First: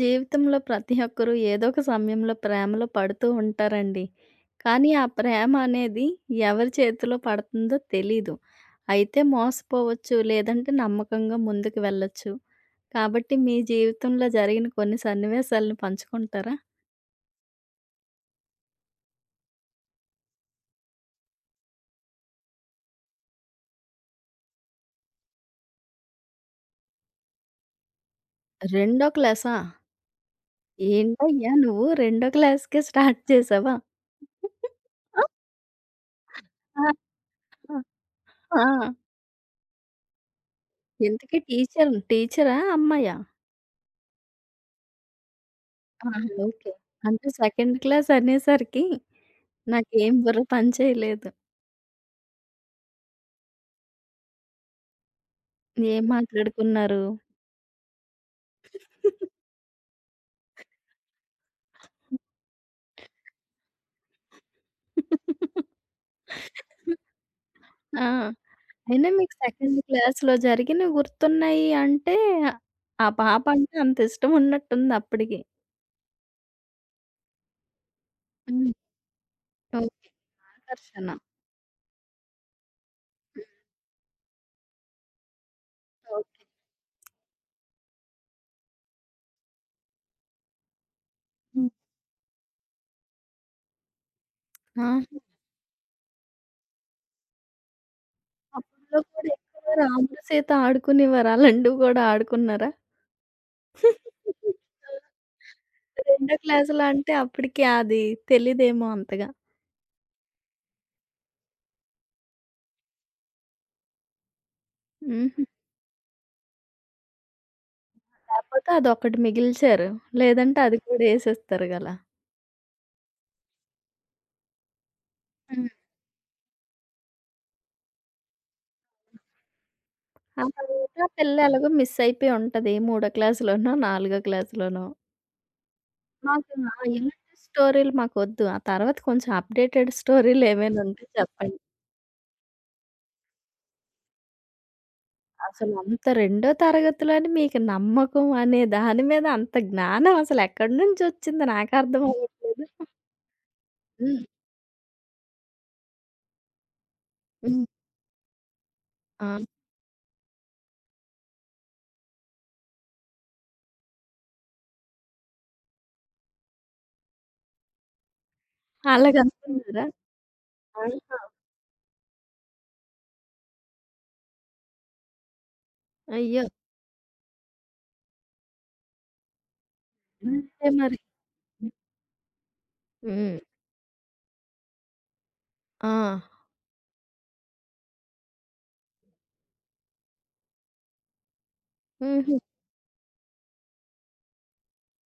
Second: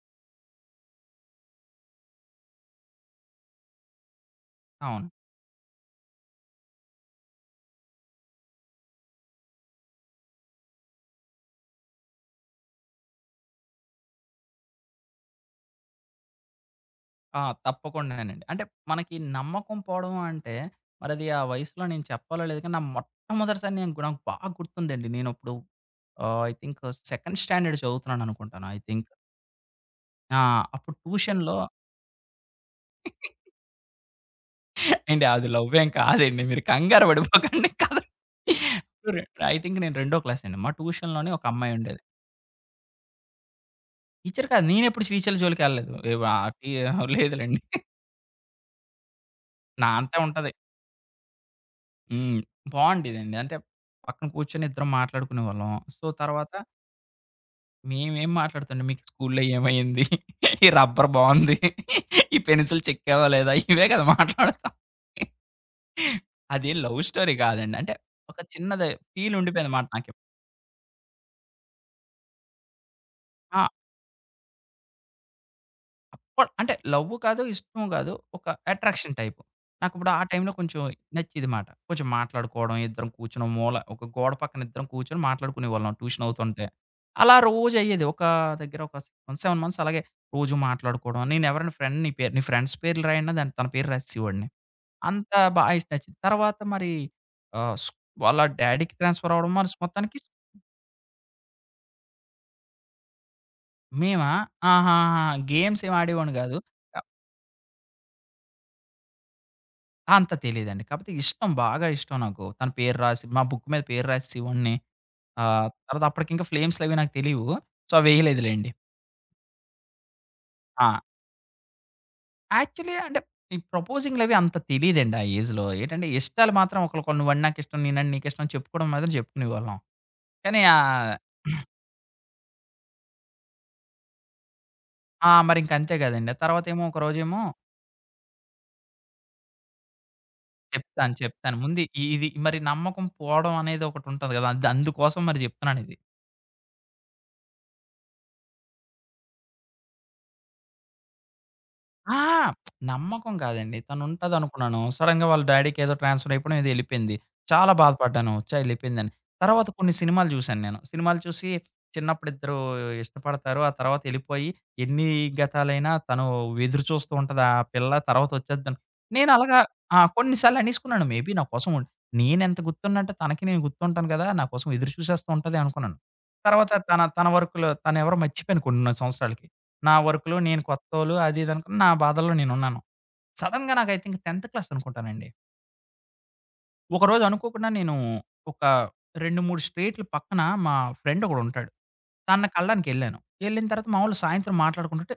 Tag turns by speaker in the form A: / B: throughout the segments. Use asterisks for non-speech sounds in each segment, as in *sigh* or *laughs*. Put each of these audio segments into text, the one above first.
A: జీవితంలో ప్రతి ఒక్కరూ ఏదో ఒక సమయంలో ప్రేమలో పడుతూ ఉంటారండి. కానీ ఆ
B: అవును.
A: ప్రేమ అనేది ఎవరి చేతిలో పడుతుందో తెలీదు. అయితే మోసపోవచ్చు, లేదంటే నమ్మకంగా ముందుకు వెళ్ళొచ్చు. కాబట్టి మీ జీవితంలో జరిగిన కొన్ని సన్నివేశాలను పంచుకుంటారా?
B: ఆ! తప్పకుండానండి. అంటే మనకి నమ్మకం పోవడం అంటే మరది ఆ వయసులో నేను చెప్పాలో లేదో కానీ, నా మొట్టమొదటిసారి, నాకు బాగా గుర్తుందండి. నేనప్పుడు ఐ థింక్ సెకండ్ స్టాండర్డ్ చదువుతున్నాను అనుకుంటాను. ఐ
A: రెండో
B: థింక్.
A: క్లాసా?
B: ఆ! అప్పుడు
A: ఏంటయ్యా
B: ట్యూషన్‌లో
A: నువ్వు రెండో క్లాస్‌కే స్టార్ట్ చేసావా? ఆ!
B: ఏవండి అది లవ్ ఏం కాదండి. మీరు
A: ఆ!
B: కంగారు పడిపోకండి.
A: ఆ!
B: *laughs* కథ.
A: ఆ!
B: ఐ థింక్ నేను రెండో క్లాస్ అండి. మా ట్యూషన్‌లోనే
A: ఇంతకీ
B: ఒక అమ్మాయి
A: టీచర్
B: ఉండేది.
A: టీచరా? అమ్మాయా?
B: టీచర్ కాదు. నేనెప్పుడు శ్రీశైలం జోలికెళ్ళలేదు. ఏ
A: ఆహా!
B: వ
A: ఓకే.
B: టీ
A: అంటే
B: లేదులెండి.
A: సెకండ్ క్లాస్ అనేసరికి
B: నా
A: నాకేం
B: అంతా
A: బుర్ర
B: ఉంటది.
A: పని చేయలేదు.
B: హ్మ్. బావుండేదండి. అంటే పక్కన కూర్చొని ఇద్దరం మాట్లాడుకునేవాళ్ళం. సో,
A: ఏం
B: తర్వాత
A: మాట్లాడుకున్నారు?
B: మేమేం మాట్లాడుతుండే మీకు స్కూల్‌లో ఏమైంది? ఈ రబ్బర్ బావుంది. ఈ పెన్సిల్ చెక్కావా లేదా? ఇవే కదా మాట్లాడతాం. అదేం లవ్ స్టోరీ కాదండి. అంటే
A: ఆ!
B: ఒక చిన్నది
A: అయినా
B: ఫీల్
A: మీకు సెకండ్
B: ఉండిపోయిందన్నమాట నాకి.
A: క్లాస్‌లో జరిగినవి గుర్తున్నాయి అంటే, ఆ పాప
B: ఆ!
A: అంటే అంత ఇష్టం ఉన్నట్టుంది అప్పటికి.
B: అప్పడ్ అంటే లవ్వు కాదు, ఇష్టం కాదు. ఒక
A: హ్మ్.
B: Attraction type.
A: ఓకే.
B: నాకిప్పుడు ఆ టైంలో కొంచెం
A: ఆకర్షణ.
B: నచ్చేది మాట. కొంచెం మాట్లాడుకోవడం, ఇద్దరం కూర్చొని మూల ఒక గోడ పక్కన ఇద్దరం కూర్చొని మాట్లాడుకునేవాళ్ళం ట్యూషన్
A: ఓకే.
B: అవుతుంటే. అలా రోజు అయ్యేది. ఒక దగ్గర ఒక 6 మంత్స్, 7 మంత్స్ అలాగే రోజు మాట్లాడుకోవడం. నేను
A: హ్మ్.
B: ఎవరైనా ఫ్రెండ్ నీ పేరు నీ ఫ్రెండ్స్ పేర్లు రాయన్నా దాన్ని తన పేరు రాసేసేవాడిని.
A: ఆహా!
B: అంత బా నచ్చింది. తర్వాత మరి ఆహ్, స్ వాళ్ళ డ్యాడీకి
A: అప్పట్లో కూడా
B: ట్రాన్స్‌ఫర్ అవ్వడం. మరి
A: ఎక్కువ
B: మొత్తానికి
A: రాముడు, సీత ఆడుకునేవారు. అలాంటివి గూడా ఆడుకున్నారా?
B: మేమా?
A: *laughs* ఆ!
B: ఆహాహా! గేమ్స్ ఏమి ఆడేవాడిని
A: రెండో
B: కాదు.
A: క్లాస్‌లో అంటే అప్పటికి అది తెలీదేమో అంతగా.
B: ఆ! అంత తెలీదండి. కాపోతే ఇష్టం. బాగా ఇష్టం నాకు. తన పేరు రాసి మా బుక్ మీద పేరు రాసేసేవాడిని.
A: హుహు.
B: తర్వాత అప్పటికింకా ఫ్లేమ్స్‌లవి నాకు తెలీవు. సో, అవేయలేదులెండి.
A: లేపోతే అదొకటి మిగిల్చారు. లేదంటే అది
B: ఆ!
A: కూడా యేసేస్తారు గలా.
B: యాక్చువల్లీ అంటే ఈ ప్రపోజింగ్‌లవి అంత తెలీదండి ఆ ఏజ్‌లో.
A: హ్మ్.
B: ఏంటంటే ఇష్టాలు మాత్రం ఒకళ్ళకొకళ్ళు నువ్వంటే నాకిష్టం, నేనంటే నీకిష్టం చెప్పుకోవడం మాత్రం చెప్పుకునేవాళ్ళం.
A: ఆ
B: కానీ
A: తర్వాత పిల్ల ఎలాగో మిస్ అయిపోయి ఉంటది. మూడో క్లాస్‌లోనో, నాలుగో క్లాస్‌లోనో.
B: ఆ! మరింక అంతే గదండీ.
A: మాకు ఆ!
B: తర్వాతేమో
A: ఇలాంటి
B: ఒకరోజేమో
A: స్టోరీలు మాకొద్దు. ఆ తర్వాత కొంచెం అప్‌డేటెడ్ స్టోరీలు ఏమైనా ఉంటే
B: చెప్తాను, చెప్తాను.
A: చెప్పండి.
B: ముందు ఇది మరి నమ్మకం పోవడం అనేది ఒకటుంటది గదా! అందుకోసం మరి
A: అసలు
B: జెప్తున్నానిది.
A: అంత రెండో తరగతిలోని మీకు నమ్మకం అనే దాని మీద అంత జ్ఞానం అసలెక్కడి నుంచొచ్చిందో నాకర్థం
B: ఆ!
A: అవ్వట్లేదు.
B: నమ్మకం కాదండి.
A: హ్మ్.
B: తనుంటదనుకున్నాను. సడెన్‌గా వాళ్ళ డ్యాడీకేదో ట్రాన్స్‌ఫర్ అయిపోవడం ఏదో ఎళ్ళిపోయింది.
A: హ్మ్.
B: చాలా బాధపడ్డాను. ఛా! ఎళ్ళిపోయిందని.
A: ఆ!
B: తర్వాత కొన్ని సినిమాలు చూశాను నేను. సినిమాలు చూసి చిన్నప్పుడు ఇద్దరు ఇష్టపడతారు. ఆ తర్వాత ఎళ్ళిపోయి ఎన్ని గతాలైనా తను ఎదురు చూస్తూ ఉంటది ఆ పిల్ల తర్వాత వచ్చేద్దని. నేను అలాగా
A: అలాగనుకున్నారా?
B: ఆ! కొన్ని సార్లు అనేసుకున్నాను.
A: ఆహా!
B: మేబీ నా కోసం నేనెంత గుర్తున్నంటే తనకి నేను గుర్తుంటాను కదా! నా కోసం ఎదురు చూసేస్తూ ఉంటది అనుకున్నాను.
A: అయ్యో!
B: తర్వాత తన తన వర్క్‌లో తనెవరో మర్చిపోయాను కొన్ని సంవత్సరాలకి. నా వర్క్‌లో నేను
A: అంతే మరి.
B: కొత్తోలు అది ఇది అనుకుని, నా బాధల్లో నేనున్నాను.
A: హ్మ్.
B: సడెన్‌గా నాకు ఐ థింక్ 10th క్లాస్ అనుకుంటానండి.
A: ఆ!
B: ఒకరోజు అనుకోకుండా నేను ఒక 2, 3 స్ట్రీట్‌లు పక్కన మా ఫ్రెండ్ ఒకడుంటాడు.
A: హుహు.
B: తనని కలవడానికెళ్ళాను. ఎళ్ళిన తర్వాత మామూలు సాయంత్రం మాట్లాడుకుంటుంటే,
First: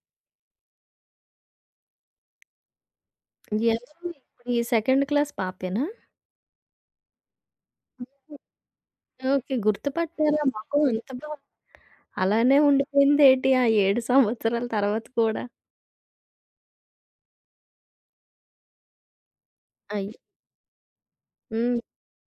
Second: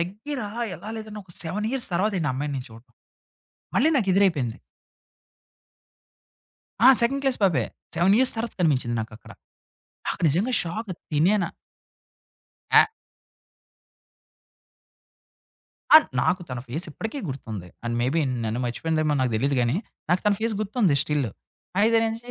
B: దగ్గర ఎలా లేదన్నా ఒక 7 ఇయర్స్ తర్వాతండి ఆ అమ్మాయిని నేను చూడటం. మళ్ళీ నాకు
A: ఎవరండి? ఇప్పుడు
B: ఎదురైపోయింది.
A: ఈ సెకండ్ క్లాస్ పాపేనా?
B: ఆ! సెకండ్ క్లాస్ పాపే. 7 ఇయర్స్ తర్వాత కనిపించింది నాకక్కడ.
A: ఓకే.
B: నాకు
A: గుర్తుపట్టారా
B: నిజంగా
A: మొఖం
B: షాక్
A: అంత బా
B: తినేనా.
A: అలానే ఉండిపోయిందేటి ఆ 7 సంవత్సరాల తర్వాత కూడా?
B: ఆ! నాకు తన ఫేస్ ఇప్పటికి గుర్తుంది. అండ్ మేబీ నన్ను మర్చిపోయిందేమో నాకు తెలీదు గానీ,
A: అయ్యో!
B: నాకు తన ఫేస్ గుర్తుంది స్టిల్.
A: హ్మ్.
B: అయితే నుంచి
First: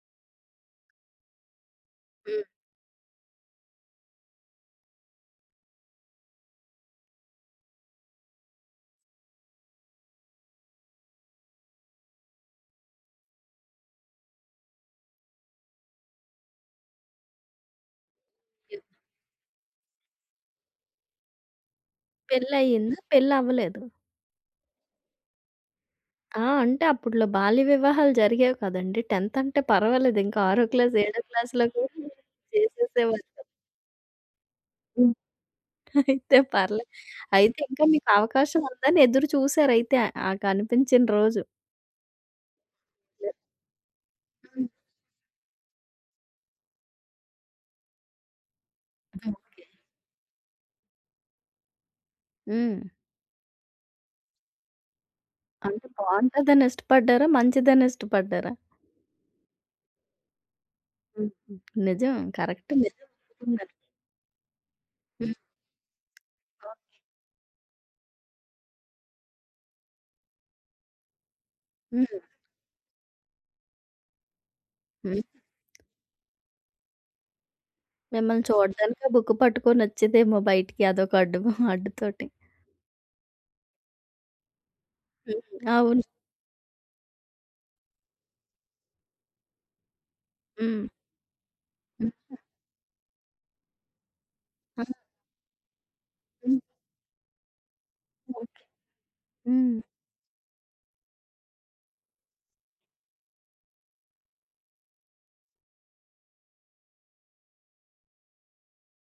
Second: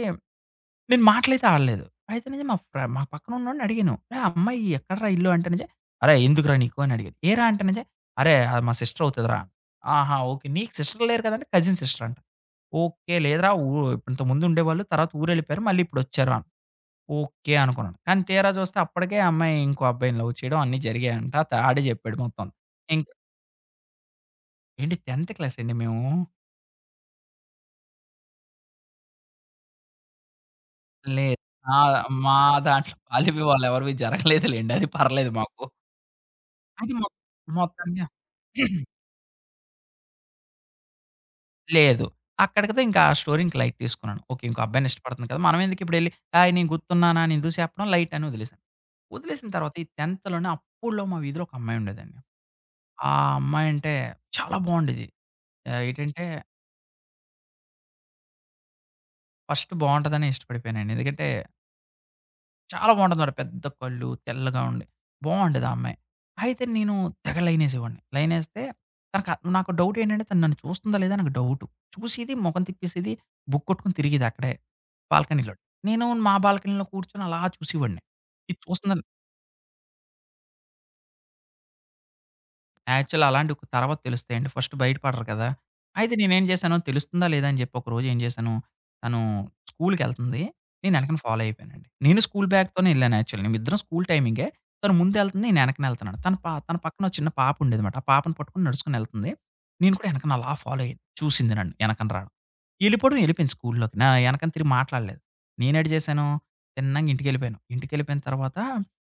B: నేను మాటలైతే ఆడలేదు. అయితే
A: హ్మ్.
B: నుంచి మా పక్కన ఉన్నోడిని అడిగాను. "రేయ్! ఆ అమ్మాయి ఎక్కడిరా ఇల్లు" అంటే నుంచి, "అరేయ్! ఎందుకురా నీకు" అని అడిగాను. "ఏరా" అంటే నుంచి, "అరేయ్! అది మా సిస్టర్ అవుతదిరా." "ఆహా! ఓకే. నీకు సిస్టర్ లేరు కదంటే కజిన్ సిస్టర్" అంట. "ఓకే. లేదురా. ఊ ఇంతకుముందు ఉండేవాళ్ళు. తర్వాత ఊరెళ్ళిపోయారు. మళ్ళీ ఇప్పుడొచ్చారు" అన్. ఓకే అనుకున్నాను. కానీ తీరా చూస్తే
A: ఎప్
B: అప్పటికే ఆ అమ్మాయి ఇంకో అబ్బాయిని లవ్ చేయడం అన్నీ జరిగాయంట. ఆడే చెప్పాడు మొత్తం.
A: పెళ్లయిందా?
B: ఇం
A: పెళ్లవ్వలేదు.
B: ఏండి 10th క్లాసా అండి మేము?
A: ఆ! అంటే అప్పట్లో బాల్య వివాహాలు జరిగేవి కదండీ. 10థ్ అంటే పర్వాలేదు. ఇంకా 6 క్లాస్, 7
B: లేదు.
A: క్లాస్‌లో
B: ఆ!
A: కూడా
B: మా దాంట్లో
A: చేసేసేవారు
B: బాల్య
A: కదా!
B: వివాహాలు ఎవరివి జరగలేదులెండి. అది
A: హ్మ్.
B: పర్లేదు మాకు.
A: అయితే పర్లేదు.
B: అది మొ
A: అయితే ఇంకా
B: మొత్తంగా
A: మీకు అవకాశం
B: *clears throat*
A: ఉందని ఎదురు చూసారయితే ఆ ఆ కనిపించిన రోజు.
B: లేదు. అక్కడికతో ఇంకా ఆ స్టోరీ ఇంక లైట్ తీసుకున్నాను. ఓకే. ఇంకో
A: హ్మ్.
B: అబ్బాయిని ఇష్టపడుతుంది కదా! మనం ఎందుకు ఇప్పుడెళ్లి హాయ్ నేను గుర్తున్నానా అని ఎందుకు చెప్పడం లైట్ అని వదిలేసాను. వదిలేసిన తర్వాత ఈ 10థ్‌లోనే అప్పట్లో మా వీధిలో ఒక అమ్మాయి ఉండేదండి.
A: హ్మ్.
B: ఆ అమ్మాయి అంటే చాలా బావుండేది.
A: అంటే
B: ఏటంటే
A: బావుంటదని ఇష్టపడ్డారా? మంచిదని ఇష్టపడ్డారా?
B: ఫస్ట్ బావుంటదనే ఇష్టపడిపోయానండి. ఎందుకంటే
A: హ్మ్. హ్మ్. నిజం. కరెక్ట్.
B: చాలా
A: మీరు
B: బావుంటుందమాట. పెద్ద
A: చెప్తున్నారు.
B: కళ్ళు, తెల్లగా ఉండి.
A: హ్మ్.
B: బావుండేది ఆ అమ్మాయి. అయితే నేను
A: అవును.
B: తెగ లైనేసేవాడిని. లైనేస్తే తనక నాకు డౌటేంటంటే తను నన్ను చూస్తుందా లేదా నాకు డౌటు.
A: హ్మ్.
B: చూసేది, మొఖం తిప్పేసేది, బుక్ కొట్టుకొని తిరిగేది అక్కడే
A: హ్మ్.
B: బాల్కనీలో. నేను మా బాల్కనీలో కూర్చొని అలా చూసేవాడిని.
A: మిమ్మల్ని
B: ఇది చూస్తుందా.
A: చూడడానికి ఆ బుక్ పట్టుకొనొచ్చేదేమో బయటికి అదొక అడ్డు అడ్డుతోటి.
B: యాక్చువల్ అలాంటివి తర్వాత తెలుస్తాయండి. ఫస్ట్ బయట పడరు
A: హ్మ్.
B: కదా!
A: అవును.
B: అయితే నేనేం చేశాను తెలుస్తుందా లేదా అని చెప్పి ఒకరోజు ఏం చేశాను, తను స్కూల్‌కెళ్తుంది.
A: హ్మ్.
B: నేను ఎనకన ఫాలో అయిపోయానండి. నేను
A: హ్మ్.
B: స్కూల్ బ్యాగ్‌తోనే ఎళ్ళాను యాక్చువల్లీ. మేమిద్దరం స్కూల్ టైమింగే.
A: ఆ!
B: తను ముందెళ్తుంది. నేను ఎనకన ఎళ్తున్నాను.
A: హ్మ్.
B: తన పక్కన ఓ చిన్న పాప ఉండేదమాట. ఆ పాపను పట్టుకొని
A: ఓకే.
B: నడుచుకొని ఎళ్తుంది.
A: హ్మ్.
B: నేను కూడా ఎనకన అలా ఫాలో అయ్యాను. చూసింది నన్ను ఎనకన రాడం. ఎళ్ళిపోవడం ఎళ్ళిపోయింది స్కూల్‌లోకి. నా ఎనకన తిరిగి మాట్లాడలేదు. నేనేటి చేశాను, తిన్నంగా ఇంటికెళ్ళిపోయాను. ఇంటికెళ్ళిపోయిన తర్వాత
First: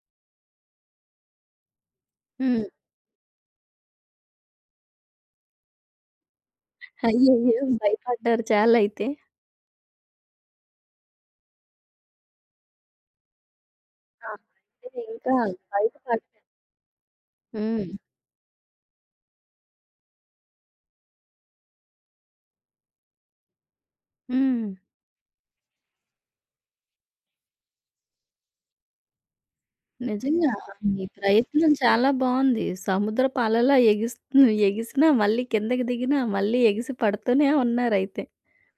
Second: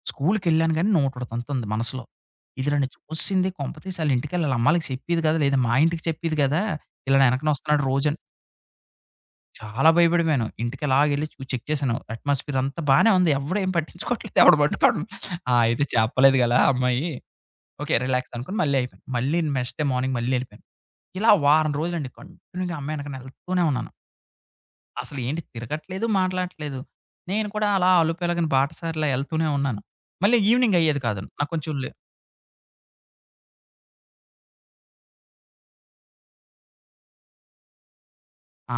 B: స్కూల్‌కెళ్ళాను గానీ నూటోటి తంతుంది మనసులో.
A: హ్మ్.
B: ఇది నన్ను చూసింది కొంపతీసి ఆళ్ళింటికెళ్ళి ఆళ్ళ అమ్మాళ్ళకి చెప్పేది కాదు. లేదా మా ఇంటికి చెప్పేది కదా! ఇలా నా ఎనకన
A: అయ్యయ్యో!
B: వస్తున్నాడు రోజని.
A: భయపడ్డారు చాలా అయితే.
B: చాలా భయపడిపోయాను. ఇంటికలాగెళ్ళి చెక్ చేశాను. అట్మాస్ఫియర్ అంతా బానే ఉంది. ఎవడు ఏం
A: ఆ!
B: పట్టించుకోవట్లేదు. ఎవడు
A: అయితే
B: పట్టుకోవడం.
A: ఇంకా
B: ఆ! అయితే
A: బయట
B: చెప్పలేదు
A: పడలేదు.
B: గలా అమ్మాయి.
A: హ్మ్.
B: ఓకే. రిలాక్స్ అనుకోని మళ్ళీ అయిపోయాను. మళ్ళీ నెక్స్ట్ డే మార్నింగ్ మళ్ళీ ఎళ్ళిపోయాను. ఇలా వారం రోజులండి కంటిన్యూగా ఆ అమ్మాయి ఎనకన ఎళ్తూనే ఉన్నాను.
A: హ్మ్.
B: అసలు ఏంటి తిరగట్లేదు, మాట్లాడట్లేదు. నేను కూడా అలా అలుపెరగని బాటసారిలా ఎళ్తూనే ఉన్నాను. మళ్ళీ
A: నిజంగా
B: ఈవినింగ్ అయ్యేది
A: మీ
B: కాదు. నాకు
A: ప్రయత్నం
B: కొంచెం
A: చాలా బావుంది. సముద్రపు అలలా ఎగిస్తు ఎగిసినా మళ్ళీ కిందకి దిగినా మళ్ళీ ఎగిసి పడుతూనే ఉన్నారైతే.
B: ఆ!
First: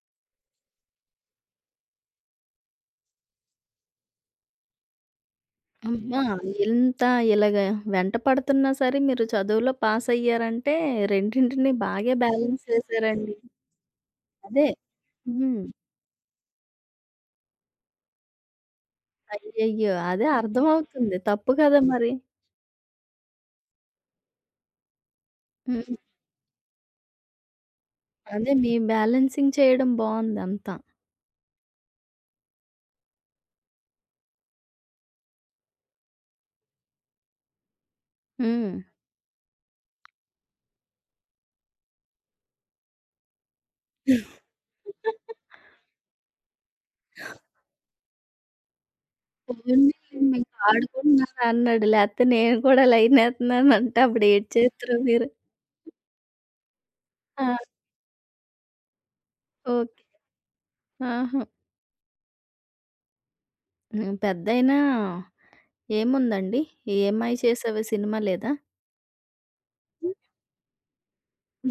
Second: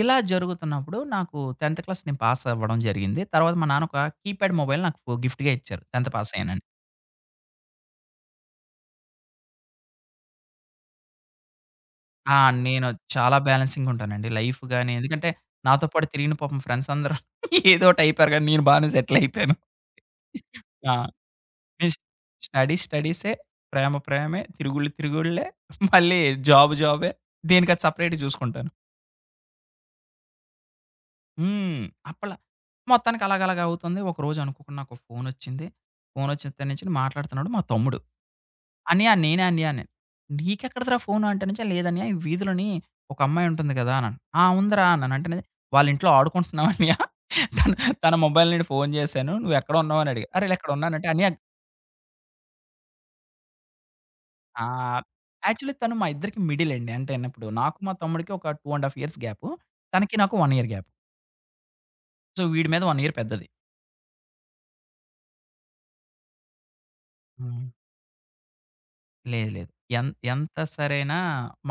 B: ఇలా జరుగుతున్నప్పుడు నాకు 10th క్లాస్ నేను పాస్ అవ్వడం జరిగింది. తర్వాత మా నాన్న ఒక కీప్యాడ్ మొబైల్ నాకు గిఫ్ట్‌గా ఇచ్చారు 10థ్
A: అమ్మా!
B: పాస్ అయ్యానని.
A: ఎంత ఇలాగ వెంట పడుతున్నా సరే మీరు చదువులో పాసయ్యారంటే రెండింటిని బాగే
B: ఆ!
A: బ్యాలెన్స్
B: నేను
A: చేశారండి.
B: చాలా బ్యాలెన్సింగ్‌గా ఉంటానండి. లైఫ్
A: అదే.
B: గాని ఎందుకంటే
A: హ్మ్.
B: నాతో పాటు తిరిగిన పాపం ఫ్రెండ్స్ అందరూ *laughs* ఏదో ఒకటి అయిపోయారు కానీ నేను బానే సెటిల్ అయిపోయాను.
A: అయ్యయ్యో! అదే
B: ఆ!
A: అర్థమవుతుంది. తప్పు కదా
B: నేను
A: మరి.
B: స్టడీ స్టడీసే, ప్రేమ ప్రేమే, తిరుగుళ్ళు తిరుగుళ్ళే,
A: హ్మ్.
B: మళ్ళీ జాబ్ జాబే. దీనికి అది సెపరేట్‌గా
A: అదే
B: చూసుకుంటాను.
A: మీ బ్యాలెన్సింగ్ చేయడం బావుంది అంతా.
B: హ్మ్. అప్పలా మొత్తానికి అలాగలాగ అవుతుంది. ఒకరోజు అనుకోకుండా నాకు ఫోనొచ్చింది. ఫోనొచ్చినతడి నుంచి మాట్లాడుతున్నాడు మా తమ్ముడు.
A: హ్మ్.
B: "అన్నయ్య నేనే అన్నయ్య" అన్నాను. "నీకెక్కడిదిరా ఫోను" అంటే నుంచి "లేదన్నయ్య ఈ వీధిలోని ఒక అమ్మాయి ఉంటుంది కదా!" అన్నాను. "ఆ! ఉందిరా" అన్నాను. అంటే "వాళ్ళ ఇంట్లో ఆడుకుంటున్నాం అన్నయ్య. తన తన మొబైల్ నుండి ఫోను చేశాను. నువ్వెక్కడ ఉన్నావు" అని
A: పోనీలే
B: అడిగా. "అరే!
A: మీకు
B: నేనిక్కడ ఉన్నానంటే." "అన్నయ్య."
A: ఆడుకుంటున్నారా అన్నాడు. లేతే నేను కూడా లైనేత్తున్నాను అంటే అప్పుడు ఏటి చేత్తరు
B: ఆహ్,
A: మీరు?
B: యాక్చువల్లీ తను మా ఇద్దరికి మిడిల్ అండి. అంటే ఇప్పుడు
A: ఆ!
B: నాకు మా తమ్ముడికి ఒక 2 ½ ఇయర్స్ గ్యాపు.
A: ఓకే.
B: తనకి నాకు 1 ఇయర్ గ్యాప్.
A: ఆహా!
B: సో వీడి మీద 1 ఇయర్ పెద్దది.
A: హ్మ్. పెద్దయినా ఏముందండి? 'ఏమై
B: హ్మ్.
A: చేసావే' సినిమా లేదా?
B: లేదు. లేదు. ఎంత సరైనా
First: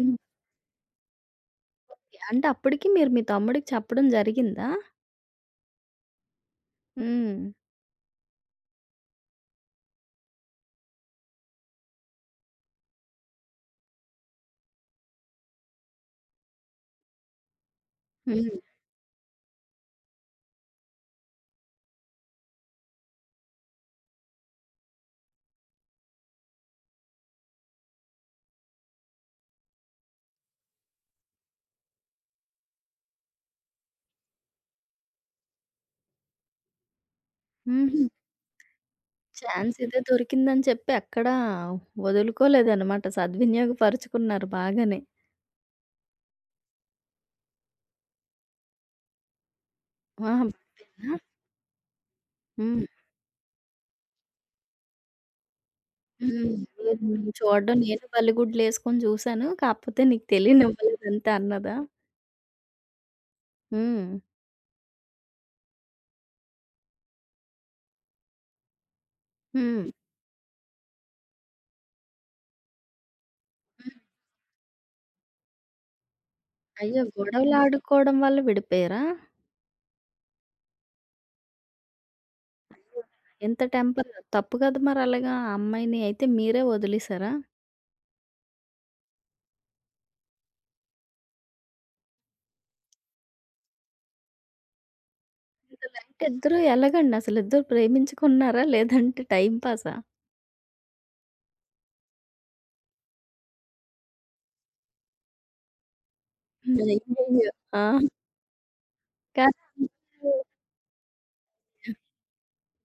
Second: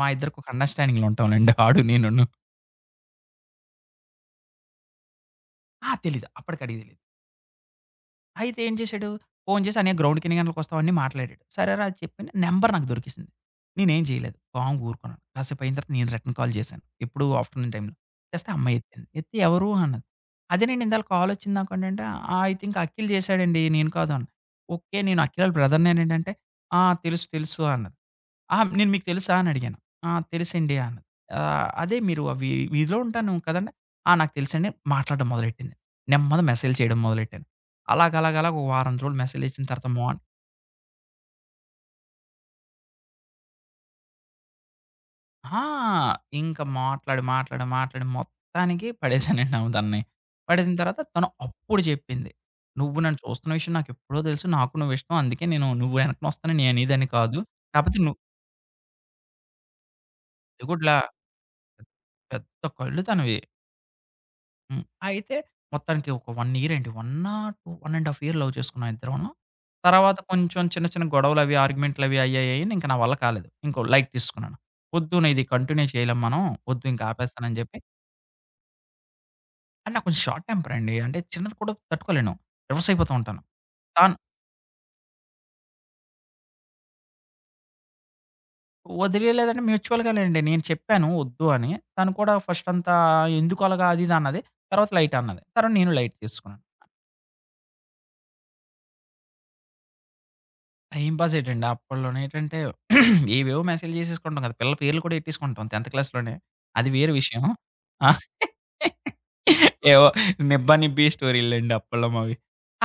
B: మా ఇద్దరికొక అండర్‌స్టాండింగ్‌లో ఉంటాంలెండి ఆడు నేనును.
A: అంటే అప్పటికి మీరు మీ తమ్ముడికి చెప్పడం జరిగిందా?
B: ఆ! తెలీదు. అప్పటికి అడిగి తెలీదు.
A: హ్మ్.
B: అయితే ఏం చేశాడు? ఫోను చేసి "అన్నయ్య గ్రౌండ్‌కి ఎన్ని గంటలకొస్తావు" అని మాట్లాడాడు. సరేరా అని చెప్పి నంబర్ నాకు దొరికేసింది. నేనేం చేయలేదు. కామ్‌గా ఊరుకున్నాను. కాసేపు అయిన తర్వాత నేను రిటర్న్ కాల్ చేశాను. ఎప్పుడు ఆఫ్టర్‌నూన్ టైమ్‌లో.
A: హ్మ్.
B: చేస్తే అమ్మాయి ఎత్తింది. ఎత్తి "ఎవరు" అన్నది. అదేనండి ఇందాక కాల్ వచ్చింది నాకు అంటే "ఆ! ఐ థింక్ అఖిల్ చేశాడండి నేను కాదు" అన్నా. "ఓకే. నేను అఖిల్ ఆళ్ళ బ్రదర్‌నేనండి" అంటే "ఆ! తెలుసు తెలుసు" అన్నది. "ఆ! నేను మీకు తెలుసా" అని అడిగాను. "ఆ! తెలుసండి" అన్నది. "అదే మీరు వీధిలో ఉంటాను కదండీ." "ఆ! నాకు తెలుసండి" మాట్లాడడం మొదలెట్టింది. నెమ్మదిగా మెసేజ్‌లు చేయడం మొదలెట్టాను.
A: హుహు.
B: అలాగలాగలాగ ఒక వారం రోజులు మెసేజేసిన
A: ఛాన్స్
B: తర్వాత
A: ఇదే దొరికిందని చెప్పి ఎక్కడా వదులుకోలేదనమాట. సద్వినియోగపరుచుకున్నారు బాగానే.
B: ఆ! ఇంక మాట్లాడి, మాట్లాడి, మాట్లాడి మొత్తానికి పడేసానండి ఆమె తనని.
A: ఆ!
B: పడేసిన తర్వాత
A: బాగా
B: తను అప్పుడు చెప్పింది.
A: హ్మ్.
B: "నువ్వు నన్ను చూస్తున్న విషయం నాకెప్పుడో తెలుసు. నాకు నువ్విష్టం. అందుకే నేను నువ్వు
A: హ్మ్.
B: వెనకనొస్తానని
A: మీరు
B: నేననేదాన్ని
A: నేను
B: కాదు.
A: చూడడం
B: కాపోతే
A: నేను
B: నువ్వు."
A: బల్లిగుడ్లేసుకొని చూసాను. కాకపోతే నీకు
B: అది కూడా
A: తెలియనివ్వలేదంతే అన్నదా?
B: పెద్ద కళ్ళు తనవి.
A: హ్మ్.
B: హ్మ్. అయితే మొత్తానికి ఒక 1 ఇయర్ ఏంటి 1, 2, 1 ½ ఇయర్ లవ్ చేసుకున్నాం ఇద్దరమును.
A: హ్మ్.
B: తర్వాత కొంచెం చిన్న చిన్న గొడవలవి, ఆర్గ్యుమెంట్‌లవి అయ్యాయి. ఇంక నా వల్ల కాలేదు. ఇంకో లైట్ తీసుకున్నాను. వద్దు నే ఇది కంటిన్యూ చేయలేం మనం. వద్దు ఇంక
A: అయ్యో!
B: ఆపేస్తానని చెప్పి.
A: గొడవలాడుకోవడం వల్ల విడిపోయారా?
B: అంటే నాకు కొంచెం షార్ట్ టెంపర్ అండి. అంటే చిన్నది కూడా తట్టుకోలేను. రివర్స్ అయిపోతూ ఉంటాను.
A: ఇంత టెంపర్
B: తాను
A: తప్పు కదా! మరలాగా ఆ అమ్మాయిని అయితే మీరే వదిలేసారా?
B: వదిలేయలేదంటే మ్యూచువల్‌గా‌లెండి. నేను చెప్పాను వద్దు అని. తను కూడా ఫస్ట్ అంతా ఎందుకు అలాగా అది ఇది అన్నది. తర్వాత లైట్ అన్నది. తర్వాత నేను లైట్
A: అసలంటే ఇద్దరు
B: తీసుకున్నాను.
A: ఎలాగండసలు? ఇద్దరు ప్రేమించుకున్నారా? లేదంటే టైమ్ పాసా?
B: టైమ్ పాస్ ఏటండి అప్పట్లోనేంటంటే *clears throat* ఏవేవో మెసేజ్‌లు చేసేసుకుంటాం కదా! పిల్లల పేర్లు కూడా ఎట్టేసుకుంటాం 10థ్ క్లాస్‌లోనే.
A: హ్మ్.
B: అది వేరే విషయం.
A: అయ్యయ్యో! ఆ!
B: ఆ!
A: కానీ
B: ఏవో 'నిబ్బా నిబ్బి' స్టోరీ‌లండి అప్పట్లో మావి.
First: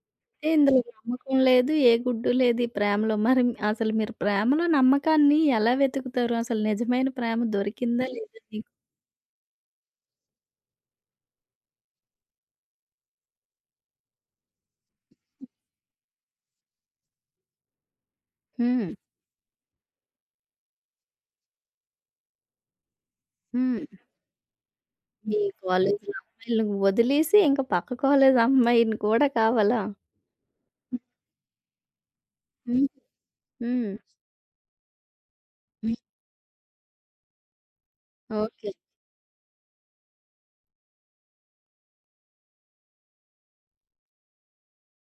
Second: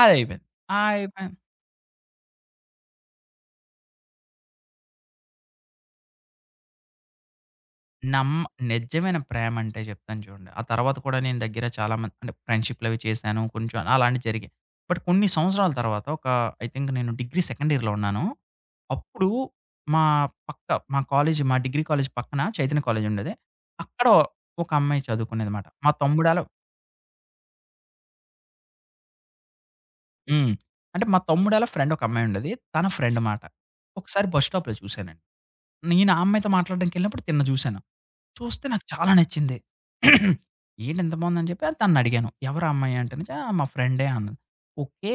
B: అదయిపోయింది.
A: అంటే
B: ఆ!
A: ఇందులో నమ్మకం
B: అయిపోయింది.
A: లేదు, ఏ గుడ్డు లేదు ఈ ప్రేమలో. మరి అసలు మీరు ప్రేమలో నమ్మకాన్ని ఎలా వెతుకుతారు? అసలు నిజమైన ప్రేమ దొరికిందా లేదా
B: నమ్మ
A: మీకు?
B: నిజమైన ప్రేమంటే చెప్తాను చూడండి. ఆ తర్వాత కూడా నేను దగ్గర చాలా మంది అంటే ఫ్రెండ్‌షిప్‌లవి చేశాను. కొంచెం అలాంటివి జరిగాయి. బట్ కొన్ని సంవత్సరాల తర్వాత ఒక ఐ థింక్ నేను డిగ్రీ సెకండ్ ఇయర్‌లో ఉన్నాను.
A: హ్మ్.
B: అప్పుడు మా మా కాలేజీ మా డిగ్రీ కాలేజీ పక్కన చైతన్య కాలేజ్ ఉండేది.
A: హ్మ్.
B: అక్కడ ఒక అమ్మాయి
A: మీ
B: చదువుకునేదమాట. మా
A: కాలేజీలో
B: తమ్ముడాళ్ళ.
A: అమ్మాయిల్ని వదిలేసి ఇంక పక్క కాలేజీ అమ్మాయిని కూడా కావాలా?
B: హ్మ్. అంటే మా తమ్ముడాళ్ళ ఫ్రెండ్ ఒక అమ్మాయుండేది. తన
A: హ్మ్.
B: ఫ్రెండ్ మాట.
A: హ్మ్.
B: ఒకసారి బస్ స్టాప్‌లో చూసానండి.
A: హ్మ్.
B: నేను ఆ అమ్మాయితో మాట్లాడడానికెళ్ళినప్పుడు తినను చూసాను. చూస్తే
A: ఓకే.
B: నాకు చాలా నచ్చింది. *clears throat* ఏంటి ఇంత బావుందని చెప్పి తననడిగాను. ఎవరు ఆ అమ్మాయి అంటే నుంచి "ఆ! మా ఫ్రెండే" అన్నది. ఓకే.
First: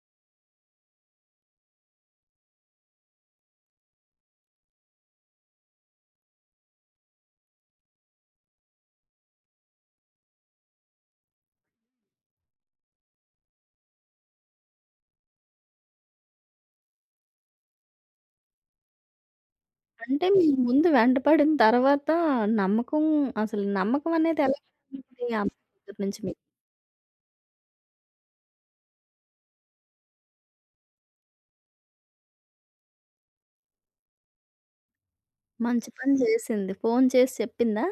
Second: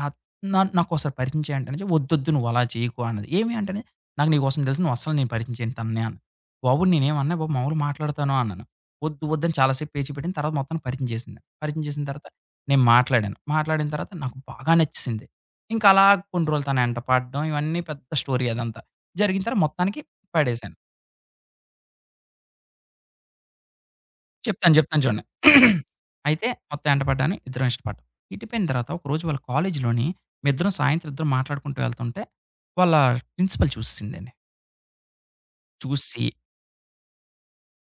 B: ఆహ్, నాకోసారి పరిచయం చేయి అంటే, నుంచి, "వద్దొద్దు నువ్వు అలా చేయకు" అన్నది. "ఏమి" అంటే, "నాకు నీకోసం తెలుసు నువ్వు అస్సలు నేను పరిచయం చేయను తనని" అన్నది. "బాబు నేనేమనలే బాబు మామూలుగా మాట్లాడతాను" అన్నాను. "వద్దు వద్దు" అని చాలా సేపు పేచి పెట్టింది. తర్వాత మొత్తానికి పరిచయం చేసింది. పరిచయం చేసిన తర్వాత నేను మాట్లాడాను. మాట్లాడిన తర్వాత నాకు బాగా నచ్చేసింది. ఇంక అలా కొన్ని రోజులు తన ఎంట పడడం ఇవన్నీ పెద్ద స్టోరీ అదంతా. జరిగిన తర్వాత మొత్తానికి
A: అంటే మీరు
B: పడేశాను.
A: ముందు వెంటపడిన తర్వాత నమ్మకం అసలు నమ్మకం అనేది ఎలా
B: చెప్తాను. చెప్తాను చూడండి.
A: కుదిరింది ఈ అమ్మాయి
B: *clears throat*
A: దగ్గర నుంచి మీకు?
B: అయితే మొత్తం ఎంట పడ్డాను. ఇద్దరం ఇష్టపడ్డాం. ఇటుపోయిన తర్వాత ఒకరోజు వాళ్ళ కాలేజీలోని మేమిద్దరం సాయంత్రం ఇద్దరం మాట్లాడుకుంటూ వెళ్తుంటే వాళ్ళ ప్రిన్సిపల్ చూసేసిందండి.
A: మంచి పని
B: చూసి
A: జేసింది. ఫోన్ చేసి చెప్పిందా?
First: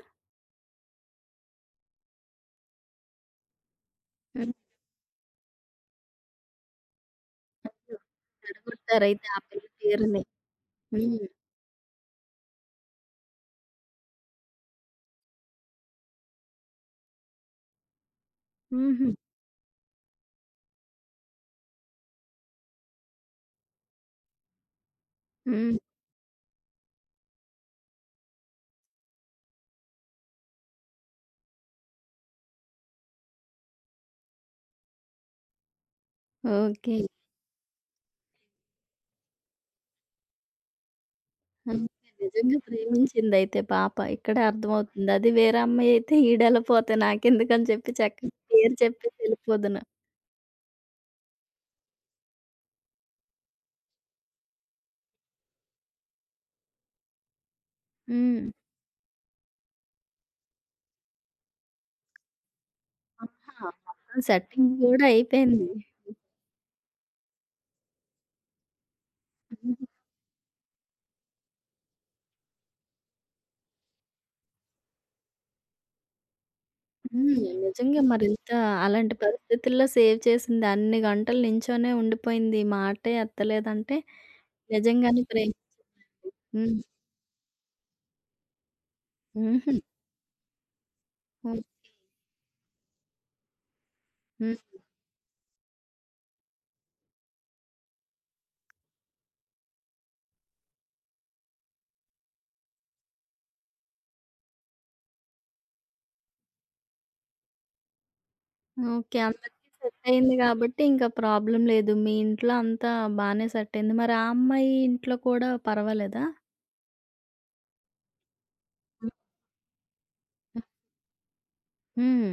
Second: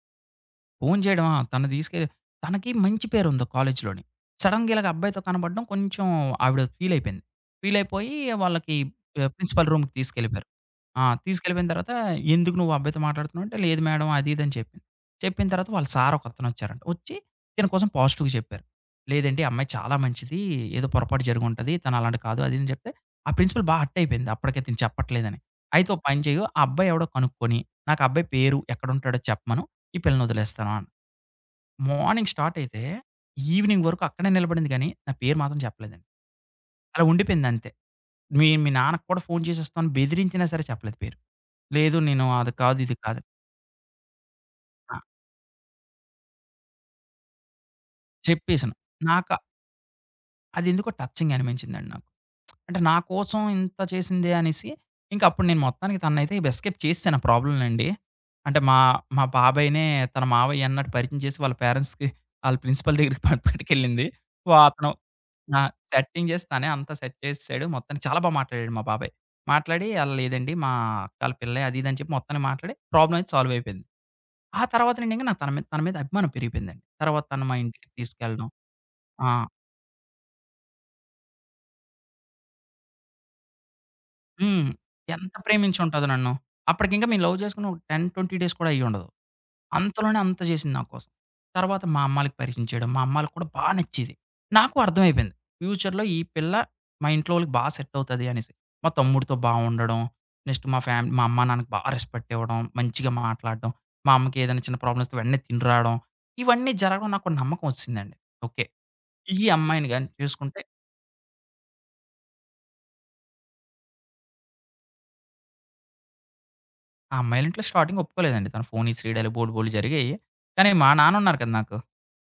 B: ఫోను చేయడం. ఆ! తను తీసుకెళ్ళి తనకి మంచి పేరుంది కాలేజులోని.
A: అయ్యో!
B: సడెన్‌గా ఇలాగ అబ్బాయితో కనపడడం కొంచెం ఆవిడ ఫీలయిపోయింది. ఫీలయిపోయి వాళ్ళకి
A: చెడగొట్టారైతే ఆ పిల్ల
B: ప్రిన్సిపల్ రూమ్‌కి
A: తీరుని.
B: తీసుకెళ్ళిపోయారు. ఆ!
A: హ్మ్.
B: తీసుకెళ్ళిపోయిన తర్వాత "ఎందుకు నువ్వు ఆ అబ్బాయితో మాట్లాడుతున్నావు?" అంటే "లేదు మేడం" అది ఇది అని చెప్పింది. చెప్పిన తర్వాత వాళ్ళ సార్ ఒకతను వచ్చారంట. వచ్చి దీని కోసం పాజిటివ్‌గా చెప్పారు.
A: హుహు.
B: "లేదండి, ఈ అమ్మాయి చాలా మంచిది. ఏదో పొరపాటు జరిగుంటది. తను అలాంటిది కాదు" అది ఇది అని చెప్తే ఆ ప్రిన్సిపల్ బా హర్ట్ అయిపోయింది. అప్పటికే తిను చెప్పట్లేదని.
A: హ్మ్.
B: "అయితే ఓ పని చెయ్యి. ఆ అబ్బాయి ఎవడో కనుక్కొని నాకు ఆ అబ్బాయి పేరు, ఎక్కడుంటాడో చెప్పమను. ఈ పిల్లనొదిలేస్తాను అన్." మార్నింగ్ స్టార్ట్ అయితే, ఈవినింగ్ వరకు అక్కడే నిలబడింది గానీ, నా పేరు మాత్రం చెప్పలేదండి.
A: ఓకే.
B: అలా ఉండిపోయిందంతే. మీ మీ నాన్నకి కూడా ఫోను చేసేస్తాను బెదిరించినా సరే చెప్పలేదు పేరు.
A: ఓకే.
B: లేదు నేను అది
A: నిజంగా
B: కాదు, ఇది కాదు
A: ప్రేమించిందయితే పాప. ఇక్కడే
B: ఆ!
A: అర్థమవుతుంది. అది వేరే అమ్మాయయితే ఈడెళ్ళపోతే నాకెందుకని చెప్పి చక్కగా
B: చెప్పేసాను.
A: పేరు చెప్పేసి
B: నాక
A: ఎళ్ళిపోదును.
B: అదెందుకో టచింగ్ అనిపించిందండి నాకు. అంటే నా కోసం ఇంత చేసిందే అనేసి, ఇంక అప్పుడు నేను మొత్తానికి తననైతే ఎస్కేప్ చేసేసాను ఆ ప్రాబ్లమ్ నుండి.
A: హ్మ్.
B: అంటే మా మా బాబాయినే తన మావయ్య అన్నట్టు పరిచయం చేసి వాళ్ళ పేరెంట్స్‌కి, ఆళ్ళ ప్రిన్సిపల్ దగ్గరికి
A: ఆహా!
B: పట్టుకెళ్ళింది.
A: మొత్తం సెట్టింగ్
B: అతను
A: గూడా
B: ఆ!
A: అయిపోయింది.
B: సెట్టింగ్ చేసి తనే అంతా సెట్ చేసేసాడు. మొత్తానికి చాలా బా మాట్లాడాడు మా బాబాయ్. మాట్లాడి "అలా లేదండి మా అక్కోళ్ళ పిల్లే" అది ఇది అని చెప్పి మొత్తాన్ని మాట్లాడి ప్రాబ్లమ్ అయితే సాల్వ్ అయిపోయింది. ఆ తర్వాత నుండి ఇంక నాకు తన మీద అభిమానం పెరిగిపోయిందండి. తర్వాత
A: హ్మ్.
B: తను మా ఇంటికి
A: నిజంగా
B: తీసుకెళ్ళడం.
A: మరింత అలాంటి
B: ఆ!
A: పరిస్థితుల్లో సేవ్ చేసింది. అన్ని గంటలు నించొనే ఉండిపోయింది. మాటే ఎత్తలేదంటే
B: హ్మ్.
A: నిజంగానే
B: ఎంత
A: ప్రేమ.
B: ప్రేమించి ఉంటదో నన్ను.
A: హ్మ్.
B: అప్పటికింకా మేము లవ్ చేసుకొని ఒక 10, 20 డేస్ కూడా అయ్యుండదు.
A: హుహు.
B: అంతలోనే అంత జేసింది నా కోసం.
A: హ్మ్.
B: తర్వాత మా అమ్మాళ్ళకి పరిచయం చేయడం. మా అమ్మాళ్ళకి కూడా బా నచ్చేది.
A: హ్మ్.
B: నాకు అర్థమైపోయింది. ఫ్యూచర్‌లో ఈ పిల్ల మా ఇంట్లో వాళ్ళకి బా సెట్ అవుతది అనేసి. మా తమ్ముడితో బావుండడం, నెక్స్ట్ మా ఫ్యామిలీ మా అమ్మా, నాన్నకి బా రెస్పెక్ట్ ఇవ్వడం, మంచిగా మాట్లాడడం, మా అమ్మకి ఏదైనా చిన్న ప్రాబ్లమ్ వస్తే వెంటనే తిని రాడం. ఇవన్నీ జరగడం నాకు ఒక నమ్మకం ఒచ్చేసిందండి. ఓకే.
A: ఓకే.
B: ఈ
A: అందరికి
B: అమ్మాయిని గాని
A: సెట్టయింది
B: చేసుకుంటే
A: గాబట్టి ఇంకా ప్రాబ్లమ్ లేదు. మీ ఇంట్లో అంతా బానే సెట్టయింది. మరి ఆ అమ్మాయి ఇంట్లో కూడా పర్వాలేదా?
B: ఆ అమ్మాయిళ్ళ ఇంట్లో స్టార్టింగ్ ఒప్పుకోలేదండి. తను ఫోనీ, శ్రీడేలు బోలెడు బోలెడు జరిగాయి.
A: హుహు.
B: కానీ మా నాన్న ఉన్నారు కదా నాకు.
A: హ్మ్.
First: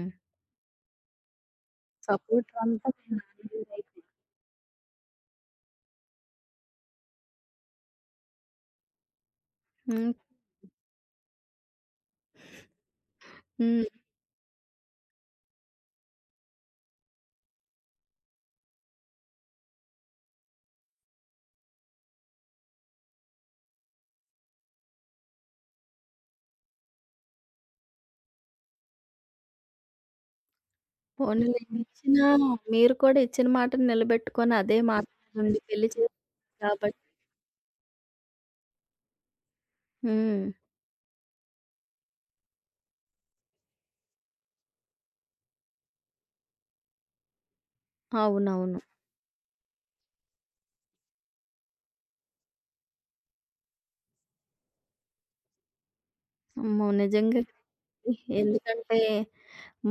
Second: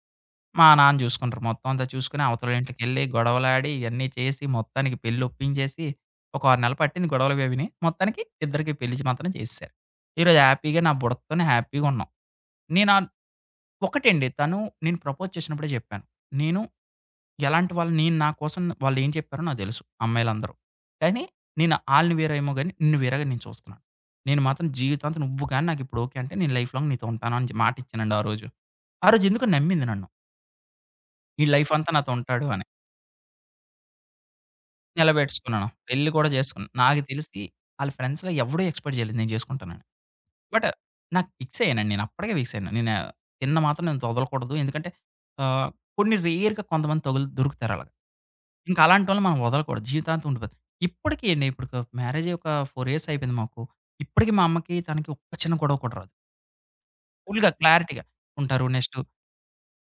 B: మా నాన్న చూసుకుంటారు. మొత్తం అంతా చూసుకొని
A: సపోర్ట్ అంతా
B: అవతలోళ్ళింటికెళ్ళి
A: మీ నాన్న
B: గొడవలాడి
A: మీదయితే.
B: ఇయన్నీ చేసి మొత్తానికి పెళ్లొప్పించేసి ఒక 6 నెలలు పట్టింది గొడవలవీని. మొత్తానికి ఇద్దరికి పెళ్లి చే మాత్రం చేసేసారు.
A: హ్మ్.
B: ఈరోజు హ్యాపీగా నా బుడతతోనే హ్యాపీగున్నాం. నేను ఆన్
A: హ్మ్.
B: ఒకటండి తను నేను ప్రపోజ్ చేసినప్పుడే చెప్పాను. నేను ఎలాంటి వాళ్ళు నేను నా కోసం వాళ్ళేం చెప్పారో నాకు తెలుసు అమ్మాయిలందరూ. కానీ నేను ఆళ్ళని వేరేమో గాని నిన్ను వేరేగా నేను చూస్తున్నాను. నేను మాత్రం జీవితాంతం నువ్వు గాని నాకిప్పుడు ఓకే అంటే నేను లైఫ్ లాంగ్ నీతో ఉంటాను అని జె మాటిచ్చానండి ఆ రోజు. ఆ రోజు ఎందుకో నమ్మింది నన్ను. ఈడు
A: పోనీలే
B: లైఫ్ అంతా నాతో
A: ఇచ్చినా
B: ఉంటాడు అని.
A: మీరు కూడా ఇచ్చిన మాట నిలబెట్టుకొని అదే మాట మీదుండి
B: నిలబెట్టుకున్నాను.
A: పెళ్లి
B: పెళ్లి
A: చేశారు
B: కూడా చేసుకున్నాను.
A: కాబట్టి
B: నాకు తెలిసి ఆళ్ళ ఫ్రెండ్స్‌లో ఎవడు ఎక్స్‌పెక్ట్ చేయలేదు నేను చేసుకుంటానని.
A: హ్మ్.
B: బట్ నాకు ఫిక్స్ అయ్యానండి. నేను అప్పటికే ఫిక్స్ అయ్యాను. నేను తిన్న మాత్రం నేను వదలకూడదు. ఎందుకంటే ఆహ్, కొన్ని రేర్‌గా కొంతమంది తగులు దొరుకుతారు అలాగా.
A: అవునవును.
B: ఇంకా అలాంటోళ్ళని మనం వదలకూడదు. జీవితాంతం ఉండిపోతారు. ఇప్పటికి అండి ఇప్పుడు మ్యారేజ్ అయ్యి ఒక 4 ఇయర్స్ అయిపోయింది మాకు. ఇప్పటికి మా అమ్మకి, తనకి ఒక్క చిన్న గొడవ కూడా రాదు.
A: అమ్మో! నిజంగా
B: ఫుల్‌గా క్లారిటీగా ఉంటారు. నెక్స్ట్
A: ఎందుకంటే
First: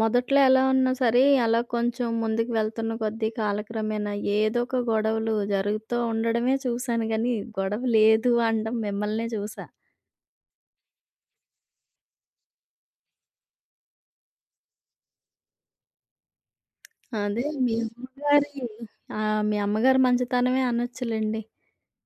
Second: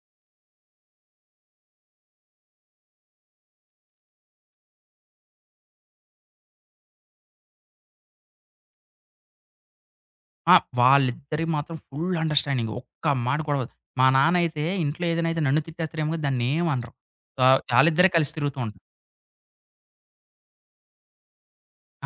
A: మొదట్లో ఎలా ఉన్నా సరే, అలా కొంచెం ముందుకు వెళ్తున్న కొద్దీ కాలక్రమేణా ఏదో ఒక గొడవలు జరుగుతూ ఉండడమే చూశాను గానీ, గొడవ లేదు అనడం మిమ్మల్నే చూసా.
B: ఆ! వాళ్ళిద్దరికి మాత్రం ఫుల్ అండర్‌స్టాండింగ్. ఒక్క మాట గొడవ అవ్వదు. మా నాన్నయితే ఇంట్లో ఏదైనా అయితే నన్ను తిట్టేస్తారేమో గాని దాన్నేం అనరు.
A: అదే మీ
B: ఆళ్ళిద్దరే కలిసి
A: అమ్మగారి
B: తిరుగుతూ ఉంటారు.
A: ఆ! మీ అమ్మగారి మంచితనమే అనొచ్చులెండి.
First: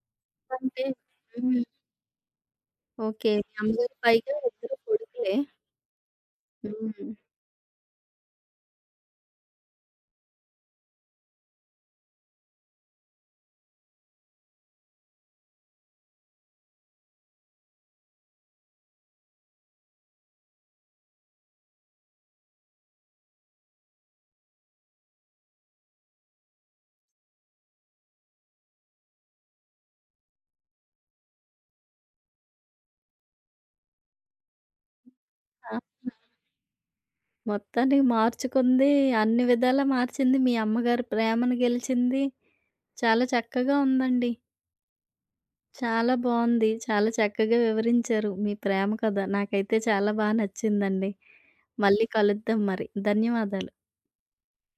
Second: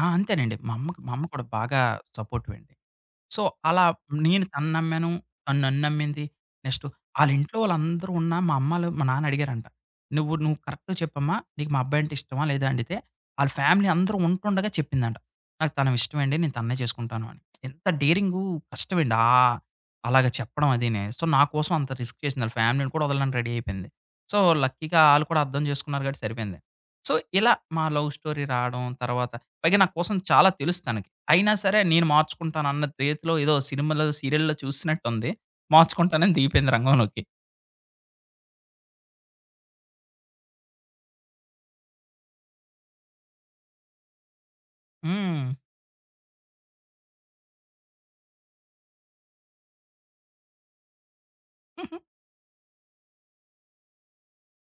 B: ఆ! అంతేనండి. మా
A: అంటే
B: అమ్మకి మా అమ్మ కూడా
A: హ్మ్.
B: బాగా సపోర్టివండి.
A: ఓకే.
B: సో,
A: మీ
B: అలా
A: అమ్మగారు పైగా
B: నేను తనను
A: ఇద్దరు
B: నమ్మాను.
A: కొడుకులే.
B: తను నన్ను నమ్మింది. నెక్స్ట్
A: హ్మ్.
B: ఆళ్ళింట్లో వాళ్ళందరూ ఉన్నా మా అమ్మోళ్ళు మా నాన్న అడిగారంట. "నువ్వు కరెక్ట్‌గా చెప్పమ్మా. నీకు మా అబ్బాయి అంటే ఇష్టమా? లేదా?" అడిగితే ఆళ్ళ ఫ్యామిలీ అందరూ ఉంటుండగా చెప్పిందంట. "నాకు తను ఇష్టమండి. నేను తన్నే చేసుకుంటాను" అని. ఎంత డేరింగు కష్టమండి. అలాగ చెప్పడం అదీని. సో, నా కోసం అంత రిస్క్ చేసింది. ఆళ్ళ ఫ్యామిలీని కూడా వదలడానికి రెడీ అయిపోయింది. సో, లక్కీగా ఆళ్ళు కూడా అర్థం చేసుకున్నారు కాబట్టి సరిపోయింది. సో, ఇలా మా లవ్ స్టోరీ రావడం తర్వాత పైగా నా కోసం చాలా తెలుసు తనకి. అయినా సరే నేను మార్చుకుంటానన్న రీతిలో ఏదో సినిమాలో, సీరియల్‌లో చూసినట్టుంది.
A: ఆ!
B: మార్చుకుంటానని దిగిపోయింది రంగంలోకి.
A: మొత్తానికి మార్చుకుంది, అన్ని విధాలా మార్చింది. మీ అమ్మగారి ప్రేమను గెలిచింది. చాలా చక్కగా ఉందండి.
B: హ్మ్.
A: చాలా బావుంది. చాలా చక్కగా వివరించారు మీ ప్రేమ కథ. నాకైతే చాలా బా నచ్చిందండి. మళ్ళీ కలుద్దాం మరి. ధన్యవాదాలు.